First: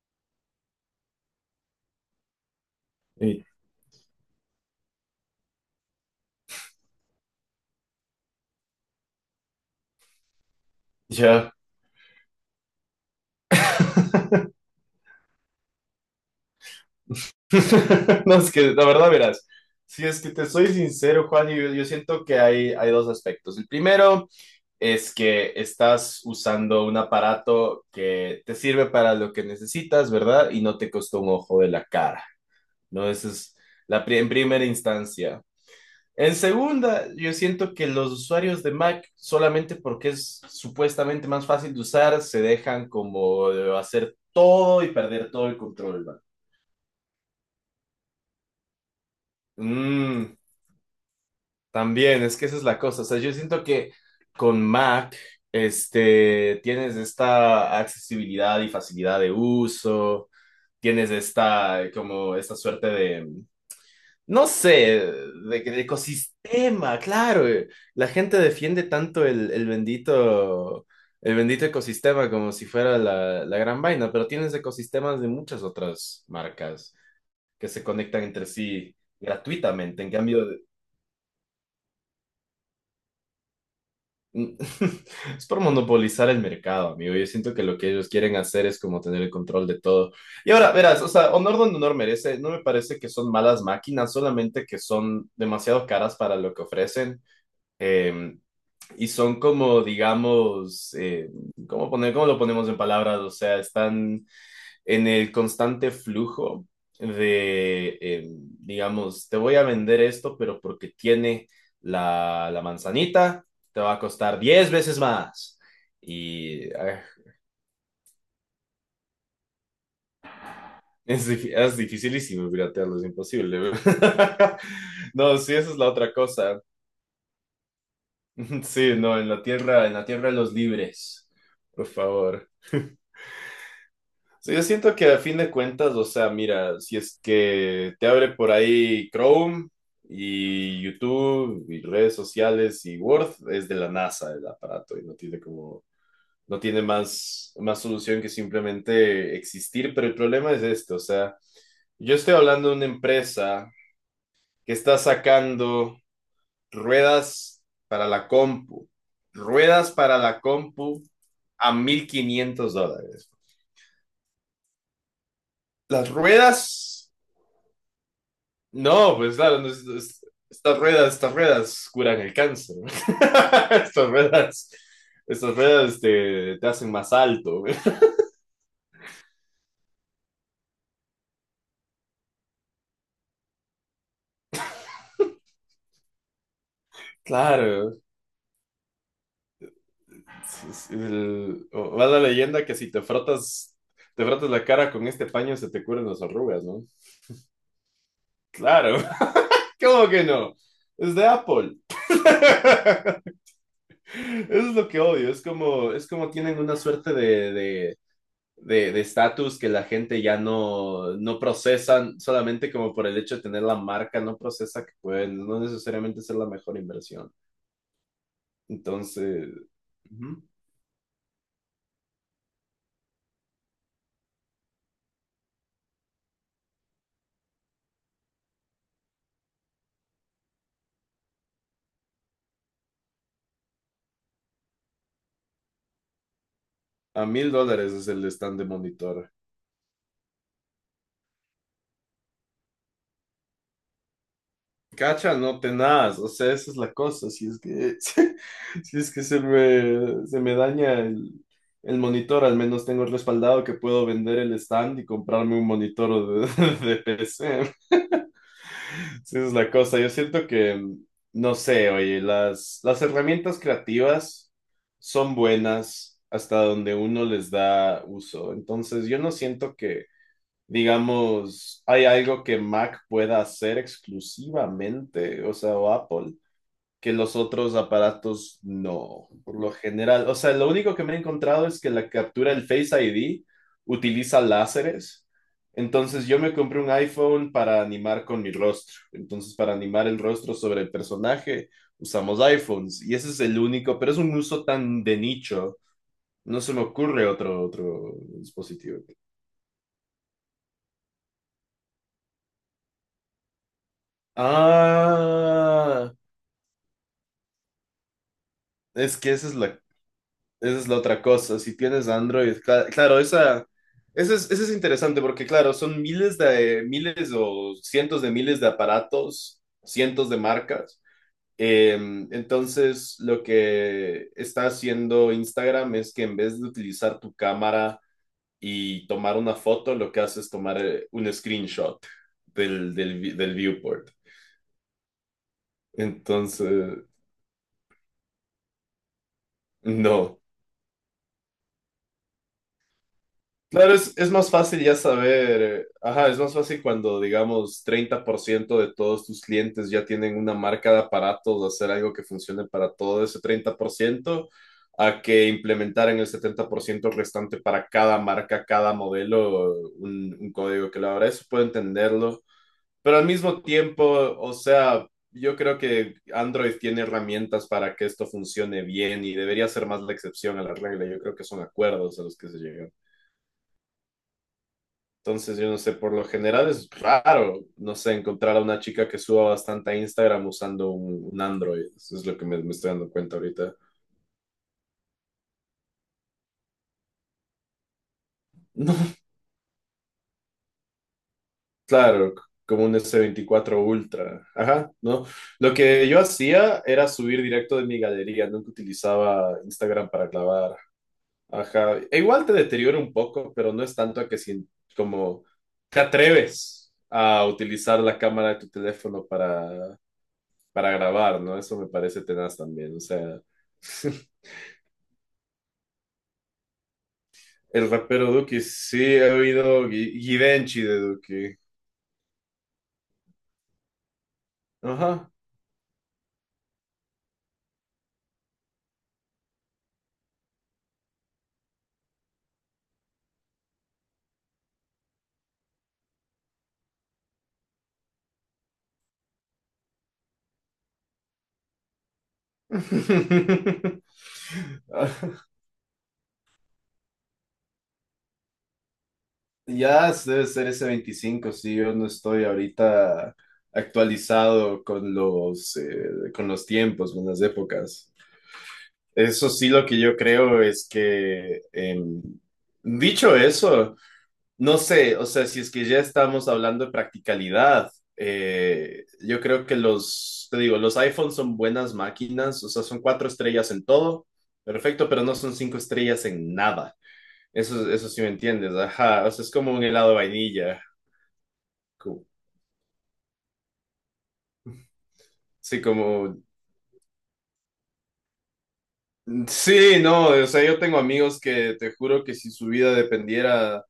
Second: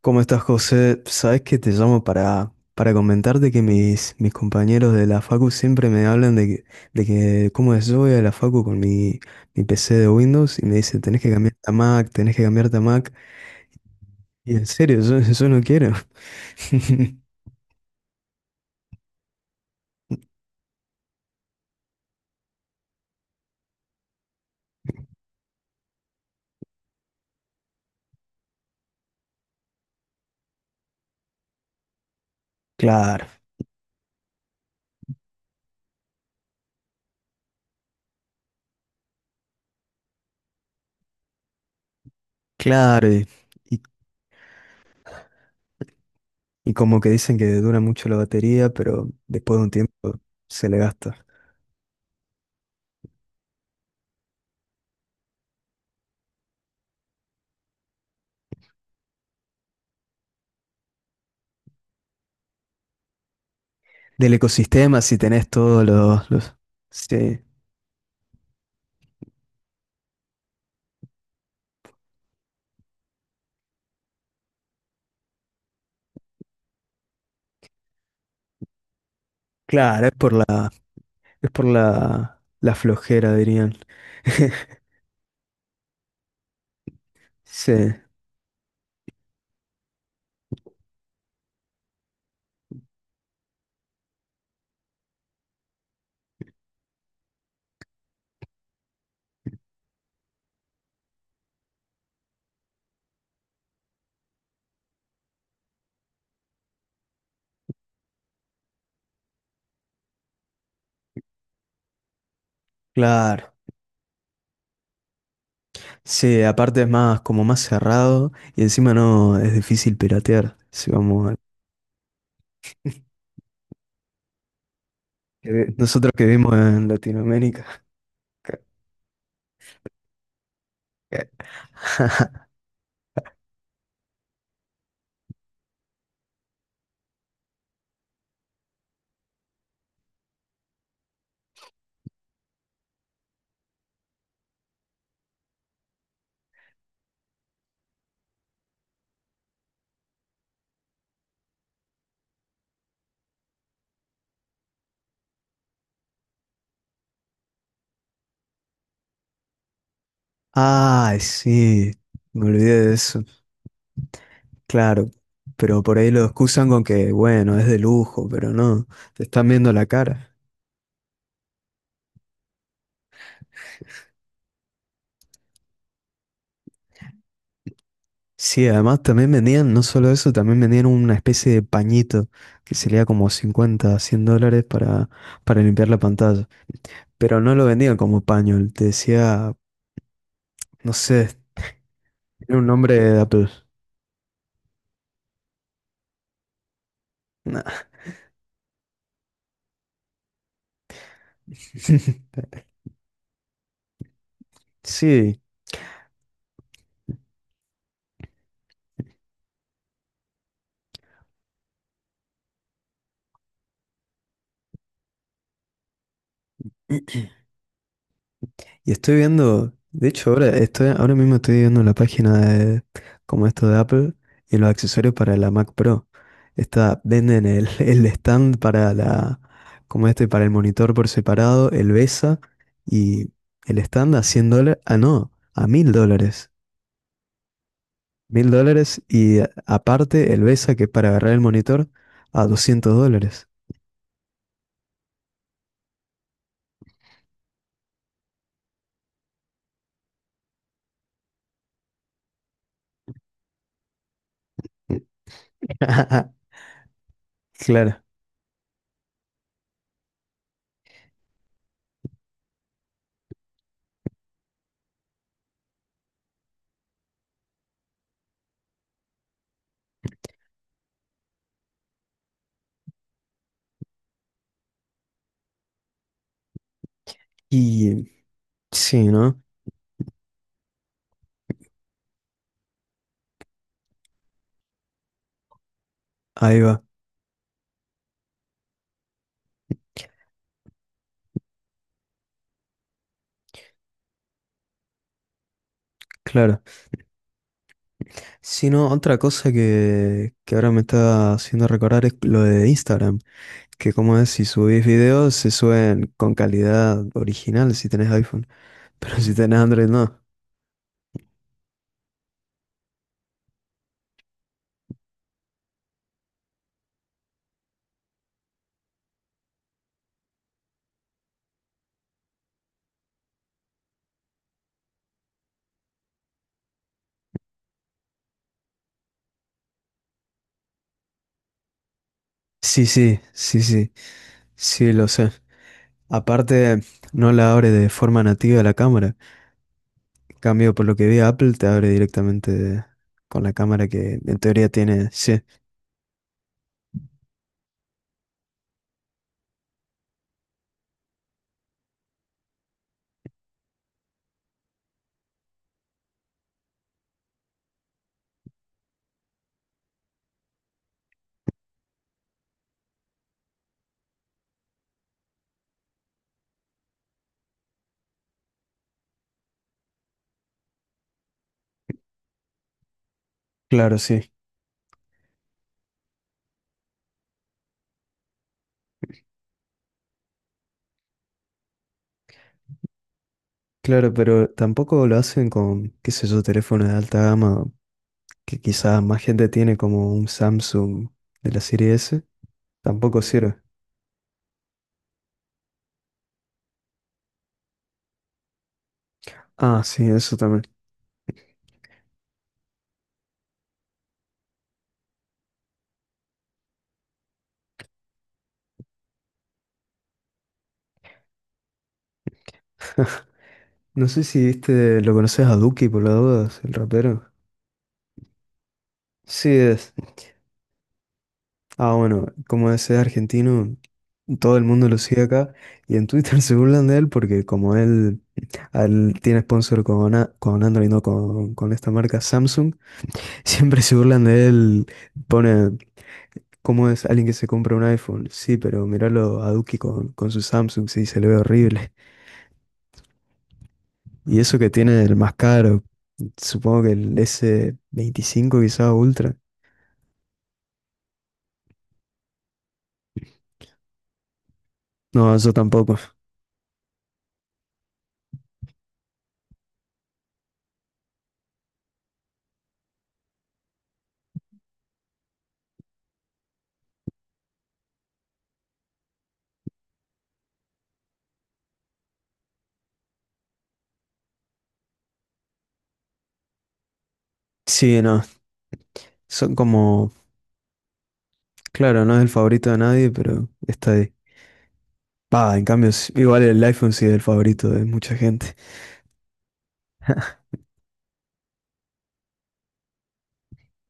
¿Cómo estás, José? Sabes que te llamo para Y comentarte que mis compañeros de la Facu siempre me hablan de que cómo es. Yo voy a la Facu con mi PC de Windows y me dicen, tenés que ya. cambiarte a Mac, tenés que cambiarte a Mac. Y en serio, yo, yo no quiero. No, es que la verdad, verás, si es que te soy sincero, Juan, yo siento que hay dos aspectos. El primero es que estás usando un aparato que te sirve para lo que necesitas, ¿verdad? Y no te costó un ojo de la cara, ¿no? Claro, Esa es en primera instancia. En segunda, yo siento que los usuarios de Mac, solamente porque es supuestamente más fácil de usar, se dejan claro. Como y- hacer todo y perder todo el control. y como que dicen que dura mucho la batería, pero después de un tiempo Mm, se le gasta. También, es que esa es la cosa. O sea, yo siento que con Mac, tienes esta accesibilidad y facilidad de uso, tienes esta, como, esta suerte de, Del no sé, ecosistema, si tenés de todos los. ecosistema, Sí. claro. La gente defiende tanto el bendito, el bendito ecosistema como si fuera la gran vaina, pero tienes ecosistemas de muchas otras marcas que se conectan entre sí gratuitamente. Claro, En es por cambio, la Es por la, la flojera, dirían. Mm, es por monopolizar el mercado, amigo. Yo siento que lo que Sí, ellos quieren hacer es como tener el control de todo. Y ahora, verás, o sea, honor donde honor merece. No me parece que son malas máquinas, solamente que son demasiado caras para lo que ofrecen. Eh, y son como, digamos, ¿cómo lo ponemos en palabras? O sea, están en el constante flujo de, digamos, te voy a vender esto, pero porque tiene la manzanita, claro. te va a costar 10 veces más. Sí, Y aparte es más como más cerrado y encima no es difícil piratear. Si vamos a- es dificilísimo piratearlo, es imposible. No, que sí, esa vi- es la otra Nosotros que vivimos cosa. en Latinoamérica. Sí, no, en la tierra de los libres, por favor. Sí, yo siento que a fin de cuentas, o sea, mira, si es que te abre por ahí Chrome y YouTube y redes sociales y Word, es de la NASA el aparato y no tiene como, no tiene más solución que simplemente existir, pero el problema es este, o sea, yo estoy hablando de una empresa que está sacando ruedas para la compu, ruedas para la compu Ay, a sí, mil me quinientos olvidé de eso. dólares. Claro, pero por Las ahí lo excusan con ruedas que, bueno, es de lujo, pero no, No, te pues están claro, no, viendo la cara. Estas ruedas curan el cáncer. Estas ruedas, estas ruedas te hacen más alto. Sí, además también vendían, no solo eso, también vendían una especie de pañito que sería como 50, $100 para limpiar la pantalla. Pero no lo vendían Claro. como paño, te decía, no sé, Va la tiene leyenda un que si nombre te de Apple. frotas, te frotas la cara con este paño se te curan las arrugas, ¿no? Nah. Claro. ¿Cómo que no? Es de Apple. Eso es lo que odio. Sí. Es como tienen una suerte de estatus que la gente ya no procesan solamente como por el hecho de tener la marca, no procesa que pueden no necesariamente ser la mejor inversión. Y estoy Entonces, viendo, de hecho ujú, ahora mismo estoy viendo la página de como esto de Apple y los accesorios para la Mac Pro. Esta, venden el, el stand para la, como este, para el monitor por separado, el BESA y el stand a $100, ah no, a $1.000. a 1.000 dólares es el mil stand de dólares monitor. y aparte el BESA, que es para agarrar el monitor, a $200. Cacha, no tenaz, o sea, esa es la cosa, si es que, si es que se me daña el monitor, al menos tengo respaldado que puedo vender el stand y comprarme un monitor de, de PC. Claro. Sí, esa es la cosa. Yo siento que, no sé, oye, las herramientas creativas son buenas hasta donde uno les da uso. Entonces, yo no siento que, digamos, hay algo que Mac pueda hacer exclusivamente, o sea, o Apple, que los otros Y aparatos sí, no, ¿no? por lo general. O sea, lo único que me he encontrado es que la captura del Face ID utiliza láseres. Entonces yo me Ahí compré va, un iPhone para animar con mi rostro. Entonces para animar el rostro sobre el personaje usamos iPhones y ese es el único, pero es un uso tan de nicho. No claro. se me ocurre otro Si no, dispositivo. otra cosa que ahora me está haciendo recordar es lo de Instagram, que como es, si subís videos, se suben Ah, con calidad original si tenés iPhone. Pero es que si esa es tenés la Android no. Esa es la otra cosa. Si tienes Android, claro, esa es interesante porque, claro, son miles de miles o cientos de miles de aparatos, cientos de marcas. Eh, entonces, lo que está haciendo Instagram es que en vez de utilizar tu cámara y tomar una foto, lo que hace es tomar un screenshot Sí, del, sí, del, vi- del sí, sí, viewport. sí, lo sé. Aparte, Entonces, no la abre de forma nativa la cámara. En no. cambio, por lo que vi, Apple te abre directamente con la cámara Claro, es, que es en más teoría fácil ya tiene. Sí, saber, ajá, es más fácil cuando, digamos, 30% de todos tus clientes ya tienen una marca de aparatos, hacer algo que funcione para todo ese 30%, a que implementar en el 70% restante para cada marca, cada modelo, un código que la verdad eso puedo entenderlo. Pero al mismo tiempo, o sea, yo creo que Android tiene herramientas para que esto funcione bien y debería ser más la excepción a la regla. Yo creo que son acuerdos a los que se llega. claro, sí. Entonces, yo no sé, por lo general es raro, no sé, encontrar a una chica que suba bastante a Instagram usando un Android. Eso es lo que me estoy dando cuenta ahorita. Claro, pero tampoco lo hacen con, qué sé yo, teléfonos de alta gama que quizás No, más gente tiene, como un Samsung de la serie S, claro, como un tampoco sirve. S24 Ultra. Ajá, ¿no? Lo que yo hacía era subir directo de mi galería, nunca utilizaba Ah, sí, Instagram para eso también. clavar. Ajá, e igual te deteriora un poco, pero no es tanto a que si, como te atreves a utilizar la cámara de tu teléfono para grabar, ¿no? Eso me parece tenaz también, o sea, No sé si viste, lo conoces a Duki por las dudas, el rapero. el rapero Duki, sí he Sí oído es. Givenchy de Duki. Ah, bueno, como es argentino, todo el mundo lo sigue Ajá. acá y en Twitter se burlan de él porque como él, a él, tiene sponsor con Android, no con esta marca Samsung. Siempre se burlan de él, pone, ¿cómo es alguien que se compra un iPhone? Sí, pero miralo a Duki con su Samsung, sí, se le ve horrible. Y eso que tiene el más caro, supongo que el S25, quizá Ultra. Ya debe ser ese 25, sí, yo no estoy ahorita actualizado con No, yo los, tampoco. eh, con los tiempos, con las épocas. Eso sí, lo que yo creo es que, dicho eso, no sé, o sea, si es que ya estamos hablando de practicalidad, yo creo que los, te digo, los iPhones son buenas máquinas, o sea, son cuatro estrellas en todo, perfecto, pero no son cinco estrellas en nada. Eso, Sí, eso sí no, me entiendes, ajá, o sea, es son como un helado como, de vainilla. claro, no es co- el favorito de nadie, pero está ahí. Va, en Sí, cambio, como, igual el iPhone sí es el favorito de mucha gente. sí, no, o sea, yo tengo amigos que te juro que si su vida dependiera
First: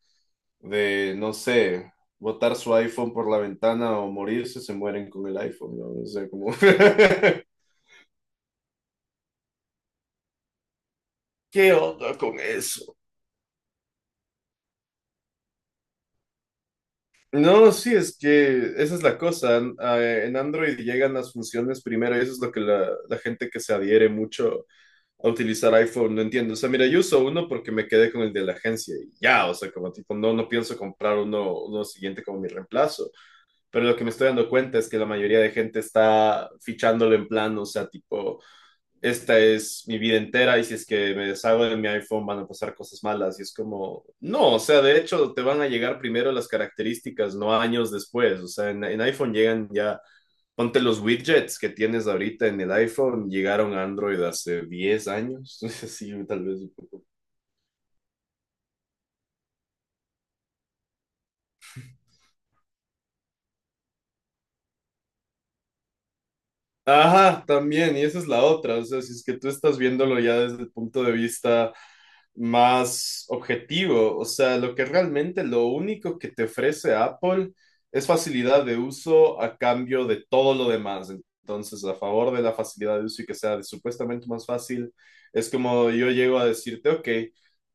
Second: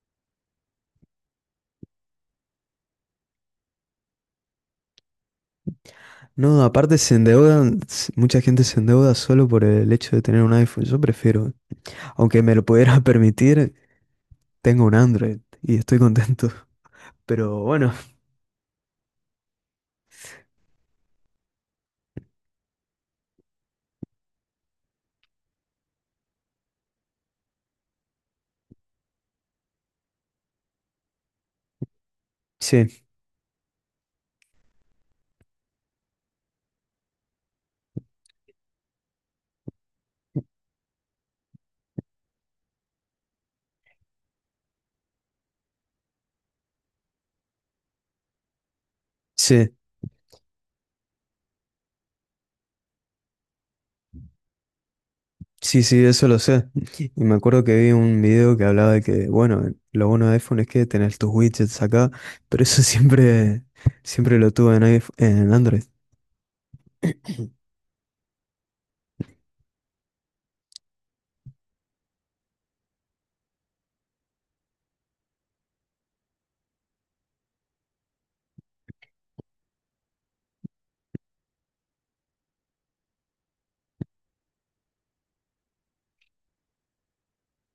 de, no sé, botar su iPhone por la ventana o morirse, se mueren con el iPhone, ¿no? O sea, como. No, aparte se endeudan, mucha gente se endeuda solo por el hecho de tener un iPhone. Yo prefiero, ¿Qué onda con aunque me lo eso? pudiera permitir, tengo un Android y estoy contento. Pero No, bueno, sí, es que esa es la cosa. En Android llegan las funciones primero y eso es lo que la gente que se adhiere mucho a utilizar iPhone no entiende. O sea, mira, yo uso uno porque me quedé con el de la agencia y ya, o sea, como tipo, no pienso comprar uno siguiente como mi sí, reemplazo. Pero lo que me estoy dando cuenta es que la mayoría de gente está fichándolo en plan, o sea, tipo esta es mi vida entera y si es que me deshago de mi iPhone van a pasar cosas malas. Y es como, no, o sea, de hecho te van a llegar primero las características, no años después. O sea, en iPhone llegan sí, ya, ponte los widgets que tienes ahorita en el iPhone, llegaron a Android hace 10 años, sí, sí, sí, eso lo tal vez sé. un poco. Y me acuerdo que vi un video que hablaba de que, bueno, lo bueno de iPhone es que tenés tus widgets acá, pero eso siempre lo tuve en en Android. Ajá, también, y esa es la otra, o sea, si es que tú estás viéndolo ya desde el punto de vista más objetivo, o sea, lo que realmente lo único que te ofrece Apple es facilidad de uso a cambio de todo lo demás. Entonces, a favor de la facilidad de uso y que sea supuestamente más fácil, es como yo llego a decirte, ok,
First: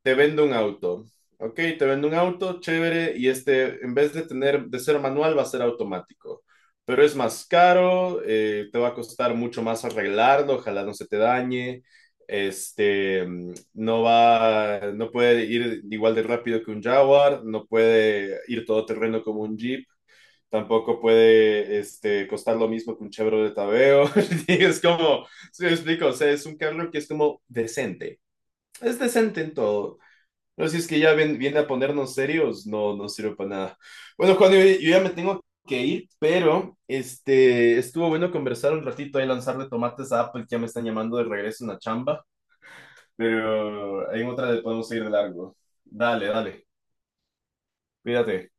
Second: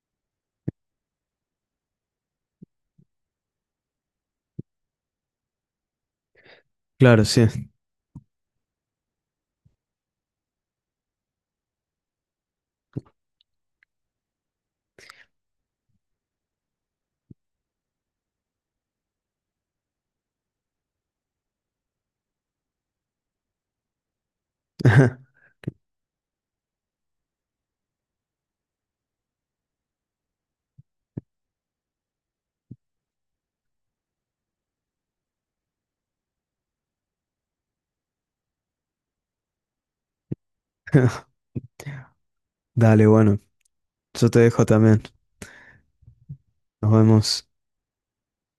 te vendo un auto, ok, te vendo un auto, chévere, y en vez de tener, de ser manual, va a ser automático pero es Claro, más sí. caro, te va a costar mucho más arreglarlo, ojalá no se te dañe. No va, no puede ir igual de rápido que un Jaguar, no puede ir todo terreno como un Jeep, tampoco puede costar lo mismo que un Chevrolet Aveo. Es como, si me explico, o sea, es un carro que es como decente. Es decente en todo. No, si es que ya viene a ponernos serios, no, no sirve para nada. Bueno, Juan, yo ya me tengo que ir, pero estuvo bueno conversar un ratito y lanzarle tomates a Apple, que ya me están llamando de regreso en la chamba, Dale, bueno, pero en yo te otra le dejo podemos también. seguir de largo. Dale, dale, Nos vemos. cuídate.